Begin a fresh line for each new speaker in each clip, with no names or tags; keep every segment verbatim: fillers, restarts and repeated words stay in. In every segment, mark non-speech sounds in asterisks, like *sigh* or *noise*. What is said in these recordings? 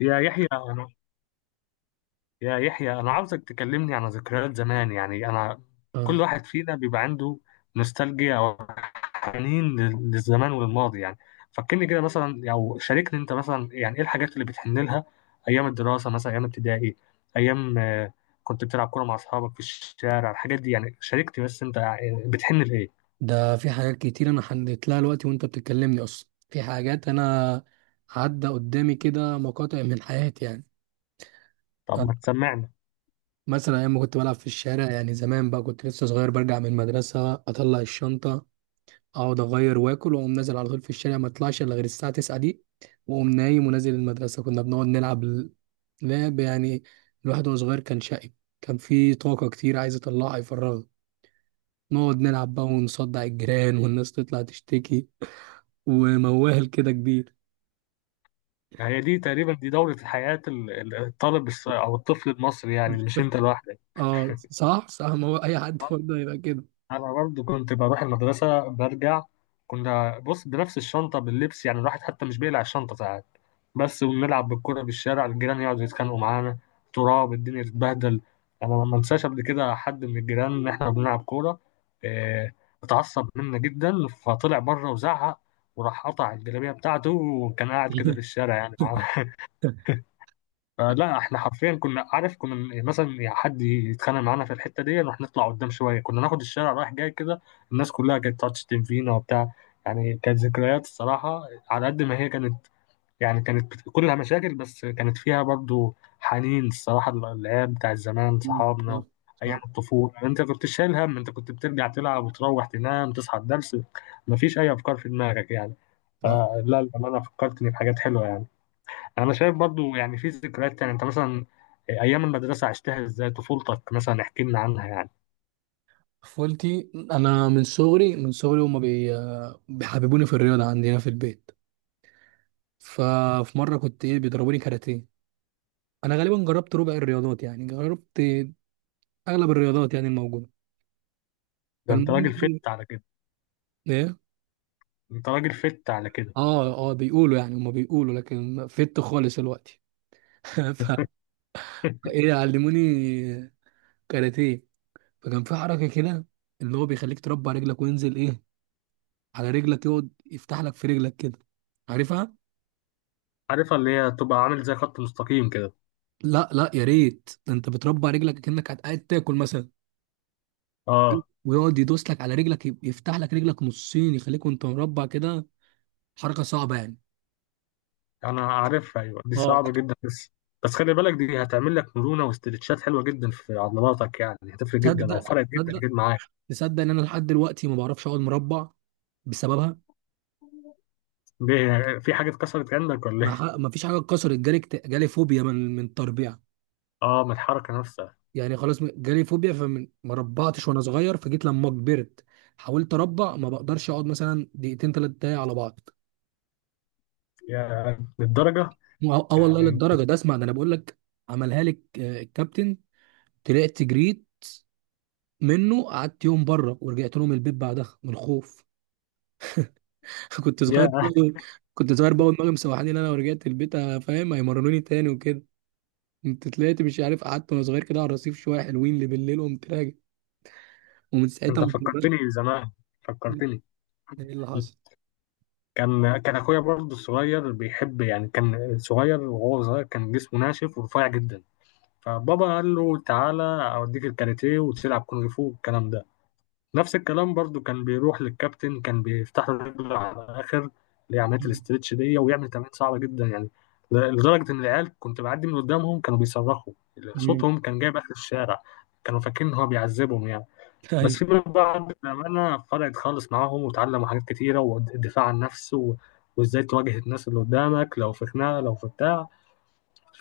يا يحيى أنا يا يحيى أنا عاوزك تكلمني عن ذكريات زمان. يعني أنا كل
اه
واحد فينا بيبقى عنده نوستالجيا أو حنين لل- للزمان وللماضي. يعني فكرني كده مثلا أو شاركني أنت مثلا، يعني إيه الحاجات اللي بتحن لها؟ أيام الدراسة مثلا، أيام ابتدائي، أيام آه، كنت بتلعب كورة مع أصحابك في الشارع، الحاجات دي يعني. شاركني بس أنت، يعني بتحن لإيه؟
ده في حاجات كتير انا حليت لها دلوقتي وانت بتكلمني، اصلا في حاجات انا عدى قدامي كده مقاطع من حياتي يعني.
طب ما
آه،
تسمعنا.
مثلا ايام ما كنت بلعب في الشارع يعني، زمان بقى كنت لسه صغير، برجع من المدرسه اطلع الشنطه اقعد اغير واكل واقوم نازل على طول في الشارع، ما اطلعش الا غير الساعه التاسعة دي، واقوم نايم ونازل المدرسه. كنا بنقعد نلعب ال- لعب يعني. الواحد وهو صغير كان شقي، كان في طاقه كتير عايز يطلعها يفرغها، نقعد نلعب بقى ونصدع الجيران والناس تطلع تشتكي ومواهل كده كبير.
هي دي تقريبا دي دورة حياة ال- ال- الطالب الس- أو الطفل المصري، يعني مش أنت لوحدك.
اه، صح صح، ما هو اي حد برضه هيبقى كده.
انا برضو كنت بروح المدرسه برجع، كنا بص بنفس الشنطه باللبس، يعني الواحد حتى مش بيقلع الشنطه ساعات بس، وبنلعب بالكوره بالشارع، الجيران يقعدوا يتخانقوا معانا، تراب الدنيا تتبهدل. انا ما انساش قبل كده حد من الجيران ان احنا بنلعب كوره، إيه، اتعصب منا جدا فطلع بره وزعق وراح قطع الجلابيه بتاعته، وكان قاعد كده في
*laughs*
الشارع يعني *laughs* فلا احنا حرفيا كنا عارف، كنا مثلا يعني حد يتخانق معانا في الحته دي نروح نطلع قدام شويه، كنا ناخد الشارع رايح جاي كده. الناس كلها كانت تقعد تشتم فينا وبتاع، يعني كانت ذكريات الصراحه على قد ما هي كانت، يعني كانت بت- كلها مشاكل بس كانت فيها برضو حنين الصراحه، العيال بتاع زمان
صح
صحابنا. ايام
صح
الطفوله يعني، انت كنت شايل هم؟ انت كنت بترجع تلعب وتروح تنام تصحى الدرس، مفيش اي افكار في دماغك يعني.
صح.
فلا انا فكرتني بحاجات حلوه يعني. انا شايف برضو يعني في ذكريات تانية، انت مثلا ايام المدرسه عشتها ازاي؟ طفولتك مثلا احكي لنا عنها يعني.
طفولتي انا من صغري من صغري هما بي... بيحببوني في الرياضه عندنا في البيت. ففي مره كنت ايه بيضربوني كاراتيه، انا غالبا جربت ربع الرياضات يعني، جربت اغلب الرياضات يعني الموجوده.
ده انت
فالمهم
راجل
ايه؟
فت على كده.
إيه؟
انت راجل فت على كده.
اه اه، بيقولوا يعني، هما بيقولوا، لكن فت خالص الوقت. *laughs* ف-
*laughs*
فايه، علموني كاراتيه، فكان في حركه كده ان هو بيخليك تربع رجلك وينزل ايه على رجلك، يقعد يفتح لك في رجلك كده، عارفها؟
عارفها، اللي هي تبقى عامل زي خط مستقيم كده.
لا لا يا ريت، ده انت بتربع رجلك كأنك قاعد تاكل مثلا،
اه
ويقعد يدوس لك على رجلك يب- يفتح لك رجلك نصين يخليك وانت مربع كده. حركه صعبه يعني.
انا عارفها، ايوه دي
اه
صعبه جدا، بس بس خلي بالك دي هتعمل لك مرونه واسترتشات حلوه جدا في عضلاتك، يعني هتفرق جدا او
جدا. تصدق
فرقت جدا
تصدق
جدا معاك.
تصدق ان انا لحد دلوقتي ما بعرفش اقعد مربع بسببها.
ليه، في حاجه اتكسرت عندك ولا
ما, ح...
ايه؟
ما فيش حاجه اتكسرت، جالي اكت- جالي فوبيا من من التربيع.
اه، من الحركه نفسها.
يعني خلاص، م- جالي فوبيا، فما ربعتش وانا صغير، فجيت لما كبرت حاولت اربع ما بقدرش اقعد مثلا دقيقتين ثلاث دقايق على بعض.
يا للدرجه.
اه آه والله
يعني انت،
للدرجه ده اسمع ده انا بقول لك، عملها لك آه، الكابتن، طلعت جريت منه، قعدت يوم بره ورجعت لهم البيت بعدها من الخوف. *laughs* كنت صغير
يا.
بقى- كنت صغير بقى ودماغي مسوحاني ان انا لو رجعت البيت، آه، فاهم، هيمرنوني تاني وكده. كنت طلعت مش عارف، قعدت وانا صغير كده على الرصيف شويه، حلوين اللي بالليل، وقمت راجع، ومن ساعتها
انت
ما اتمرنتش.
فكرتني زمان. فكرتني
ايه اللي حصل؟
كان كان اخويا برضه الصغير بيحب، يعني كان صغير وهو صغير كان جسمه ناشف ورفيع جدا، فبابا قال له تعالى اوديك الكاراتيه وتلعب كونغ فو والكلام ده. نفس الكلام برضه كان بيروح للكابتن، كان بيفتح له رجله على الاخر، اللي هي عمليه
مم.
الاسترتش دي، ويعمل تمارين صعبه جدا يعني، ل- لدرجه ان العيال كنت بعدي من قدامهم كانوا بيصرخوا،
مم.
صوتهم كان جايب اخر الشارع، كانوا فاكرين ان هو بيعذبهم يعني.
*laughs*
بس
ايوه.
في منهم بقى بأمانة فرقت خالص معاهم وتعلموا حاجات كتيرة والدفاع عن النفس و... وازاي تواجه الناس اللي قدامك لو في خناقة لو في بتاع.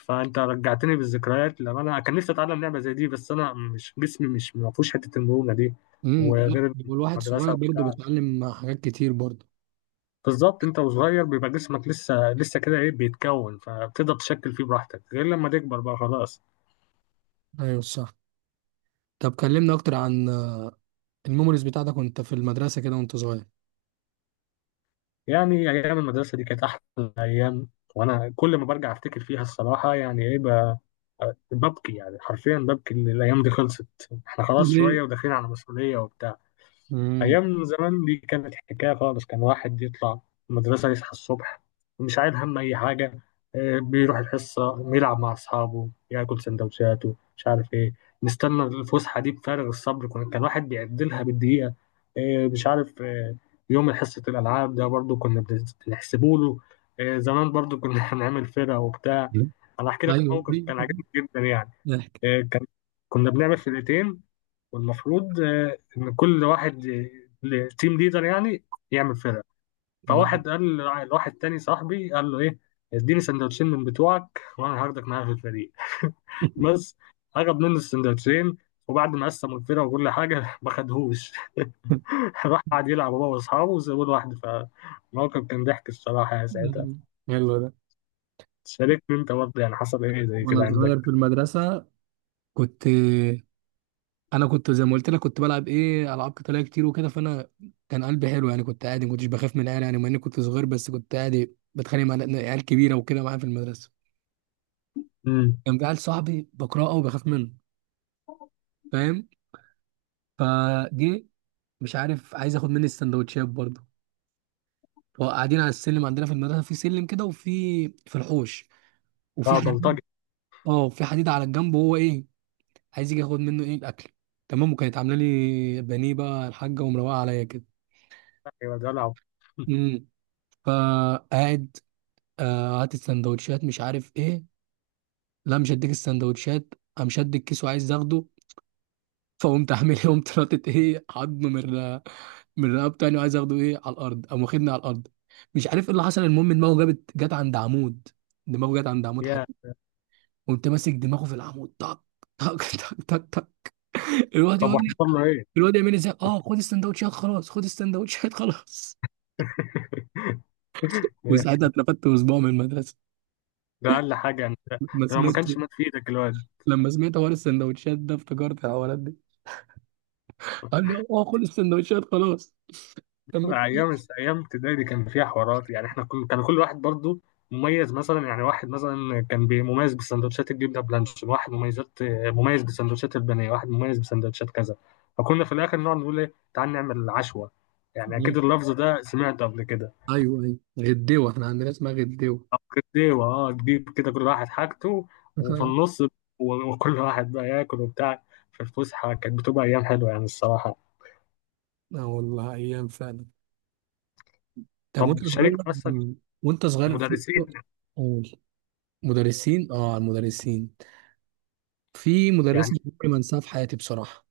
فأنت رجعتني بالذكريات، لما أنا كان نفسي أتعلم لعبة زي دي بس أنا مش جسمي مش ما فيهوش حتة المرونة دي.
امم لا،
وغير
هو الواحد
المدرسة
صغير برضه
وبتاع.
بيتعلم حاجات كتير برضه.
بالظبط، أنت وصغير بيبقى جسمك لسه لسه كده إيه بيتكون، فبتقدر تشكل فيه براحتك، غير لما تكبر بقى خلاص.
ايوه صح. طب كلمنا اكتر عن الميموريز بتاعتك وانت في المدرسه كده وانت صغير.
يعني أيام المدرسة دي كانت أحلى أيام. وأنا كل ما برجع أفتكر فيها الصراحة يعني إيه ب- ببكي، يعني حرفيا ببكي إن الأيام دي خلصت. إحنا خلاص
*laughs* ليه؟
شوية وداخلين على مسؤولية وبتاع.
امم
أيام زمان دي كانت حكاية خالص، كان واحد يطلع المدرسة يصحى الصبح مش عايل هم أي حاجة، آه، بيروح الحصة يلعب مع أصحابه ياكل سندوتشاته مش عارف إيه. نستنى الفسحة دي بفارغ الصبر، كنا- كان واحد بيعدلها بالدقيقة، آه، مش عارف آه، يوم حصة الألعاب ده برضو كنا بنحسبه له، آه، زمان برضو كنا *laughs* هنعمل فرقة وبتاع. أنا أحكي لك
ايوه
موقف
ليه؟
كان عجبني جدا يعني.
ضحك.
آه، كان كنا بنعمل فرقتين، والمفروض آه، ان كل واحد التيم ليدر يعني يعمل فرقه.
تمام.
فواحد قال لع- لواحد تاني صاحبي، قال له ايه، اديني سندوتشين من بتوعك وانا هاخدك معايا في الفريق. *laughs* بس اخد منه السندوتشين، وبعد ما قسموا الفرقه وكل حاجه *laughs* ما خدهوش *laughs* راح قعد يلعب هو واصحابه وسابوه لوحده، فالموقف كان ضحك الصراحه يا ساعتها.
حلو ده.
شاركني انت برضه، يعني حصل
*laughs*
ايه زي كده
وانا صغير في
عندك؟
المدرسه كنت، انا كنت زي ما قلت لك كنت بلعب ايه العاب قتاليه كتير وكده، فانا كان قلبي حلو يعني، كنت عادي ما كنتش بخاف من العيال يعني، مع اني كنت صغير بس كنت عادي بتخانق مع عيال كبيره وكده معايا في المدرسه.
امم.
كان في عيل صاحبي بكرهه وبخاف منه، فاهم؟ فجه مش عارف، عايز ياخد مني السندوتشات برضه، وقاعدين على السلم عندنا في المدرسه، في سلم كده وفي في الحوش، وفي
اه
حديد.
بلطجي.
اه في حديد على الجنب، وهو ايه عايز يجي ياخد منه ايه الاكل، تمام؟ وكانت عامله لي بانيه بقى الحاجه، ومروقه عليا كده.
يا دلع. *laughs*
امم فقاعد، آه، هات السندوتشات، مش عارف ايه، لا مش هديك السندوتشات، قام شد الكيس وعايز اخده. فقمت عامل ايه، قمت ناطط ايه عضمه من الر- من رقبته تاني، وعايز اخده ايه على الارض، قام واخدني على الارض، مش عارف ايه اللي حصل، المهم دماغه جابت جت عند عمود، دماغه جت عند عمود
يا.
حديد، قمت ماسك دماغه في العمود. طق طق *laughs* طق طق طق. الواد
طب
يقول لي،
وحصل له ايه؟
الواد يعمل ازاي، اه خد السندوتشات خلاص خد السندوتشات *laughs* خلاص.
*laughs* ده
وساعتها اترفدت اسبوع من المدرسه.
أقل حاجة يعني، ده,
لما
ده لو ما
سمعت،
كانش مات في إيدك الواد.
لما سمعت حوار السندوتشات ده افتكرت الحوارات دي، قال لي اه خد السندوتشات خلاص. لما كان-
أيام أيام ابتدائي دي كان فيها حوارات، يعني إحنا كل كان كل واحد برضو مميز مثلا، يعني واحد مثلا كان بي- مميز بسندوتشات الجبنة بلانشون، واحد مميزات مميز بسندوتشات البانيه، واحد مميز بسندوتشات كذا. فكنا في الآخر نقعد نقول إيه، تعال نعمل عشوة، يعني أكيد اللفظ ده سمعته قبل كده.
ايوه ايوه، غديوه، احنا عندنا اسمها غديوه.
أيوة أه تجيب كده كل واحد حاجته، وفي النص
*laughs*
و- وكل واحد بقى ياكل وبتاع، في الفسحة كانت بتبقى أيام حلوة يعني الصراحة.
اه والله ايام فعلا. طب وانت
طب
صغير،
شاركت مثلا
وانت صغير في،
مدرسين؟
قول. مدرسين؟ اه، على المدرسين، في
يعني
مدرسة عمري ما انساها في حياتي بصراحة.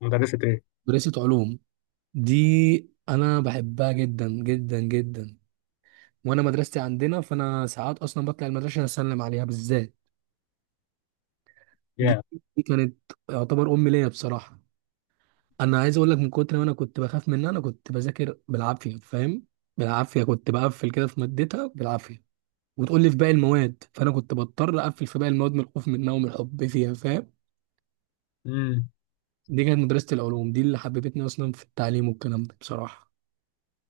مدرسة ايه؟
مدرسة علوم دي، انا بحبها جدا جدا جدا، وانا مدرستي عندنا، فانا ساعات اصلا بطلع المدرسة اسلم عليها بالذات دي.
يا.
دي كانت يعتبر امي ليا بصراحة. انا عايز اقول لك، من كتر ما انا كنت بخاف منها انا كنت بذاكر بالعافية، فاهم؟ بالعافية، كنت بقفل كده في مادتها بالعافية، وتقول لي في باقي المواد، فانا كنت بضطر اقفل في باقي المواد من الخوف منها ومن الحب فيها، فاهم؟
امم.
دي كانت مدرسه العلوم دي اللي حببتني اصلا في التعليم والكلام ده بصراحه.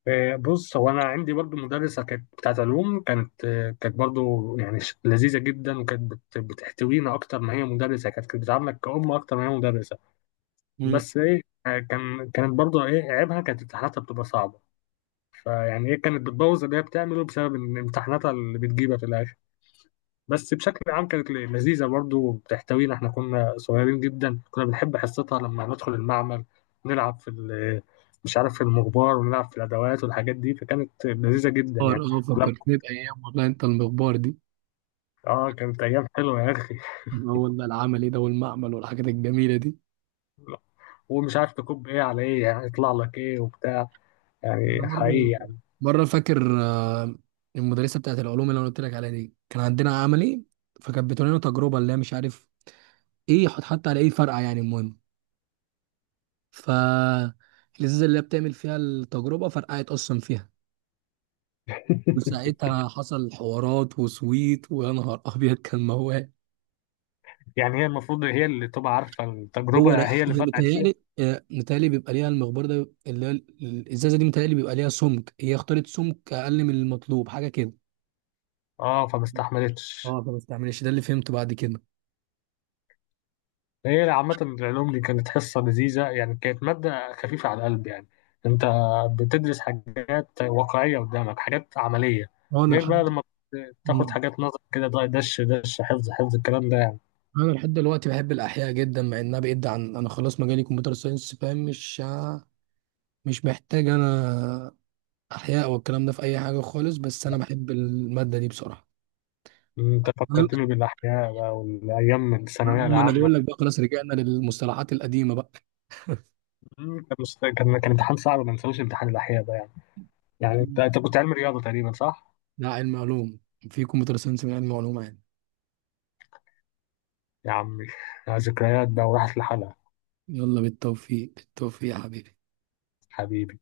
آه، بص هو انا عندي برضو مدرسة كانت بتاعت علوم كانت، آه، كانت برضو يعني ش- لذيذة جدا، وكانت بت- بتحتوينا اكتر ما هي مدرسة، كانت كانت بتعاملك كأم اكتر ما هي مدرسة.
مم.
بس ايه آه، كان كانت برضو ايه عيبها، كانت امتحاناتها بتبقى صعبة، فيعني ايه كانت بتبوظ اللي هي بتعمله بسبب ان امتحاناتها اللي بتجيبها في الاخر. بس بشكل عام كانت لذيذة برضو بتحتوينا، احنا كنا صغيرين جدا كنا بنحب حصتها لما ندخل المعمل نلعب في ال- مش عارف في المغبار، ونلعب في الأدوات والحاجات دي، فكانت لذيذة جدا
اه
يعني.
آه،
لما
فكرتني بايام والله. انت المخبار دي،
اه كانت أيام حلوة يا أخي.
هو والله العملي ده والمعمل والحاجات الجميله دي.
ومش عارف تكب ايه على ايه، يعني يطلع لك ايه وبتاع،
انا
يعني حقيقي
مره،
يعني.
مره فاكر آه، المدرسه بتاعت العلوم اللي انا قلت لك عليها دي، كان عندنا عملي، فكانت بتقول لنا تجربه اللي هي مش عارف ايه، حط حتى على ايه فرقع يعني، المهم، ف الازازه اللي هي بتعمل فيها التجربه فرقعت اصلا فيها،
*laughs*
وساعتها حصل حوارات، وسويت، ويا نهار ابيض كان موال.
يعني هي المفروض هي اللي تبقى عارفة
هو لا،
التجربة، هي اللي
هي
فرقت فيها.
متهيألي آه، متهيألي بيبقى ليها المخبار ده اللي هي ال- الازازه دي، متهيألي بيبقى ليها سمك، هي اختارت سمك اقل من المطلوب حاجه كده.
اه فما استحملتش.
اه فما استعملش، ده اللي فهمته بعد كده.
هي عامة العلوم دي كانت حصة لذيذة يعني، كانت مادة خفيفة على القلب يعني. أنت بتدرس حاجات واقعية قدامك، حاجات عملية.
هو انا
غير بقى
لحد
لما بتاخد
مم.
حاجات نظر كده، ده- دش دش حفظ حفظ الكلام ده يعني.
انا لحد دلوقتي بحب الاحياء جدا، مع انها بعيد عن، انا خلاص مجالي كمبيوتر ساينس فاهم، مش مش محتاج انا احياء والكلام ده في اي حاجه خالص، بس انا بحب الماده دي بصراحه.
أنت فكرتني بالأحياء بقى والأيام الثانوية
ما انا
العامة.
بقول لك بقى خلاص، رجعنا للمصطلحات القديمه بقى.
مم، كان مست- كان كان امتحان صعب ما ننساوش امتحان الأحياء ده يعني. يعني أنت أنت كنت علمي رياضة تقريبا صح؟
ده علم علوم، في كمبيوتر ساينس من علم علوم يعني.
يا عمي. *laughs* ذكريات بقى وراحت لحالها.
يلا بالتوفيق، بالتوفيق يا حبيبي.
حبيبي.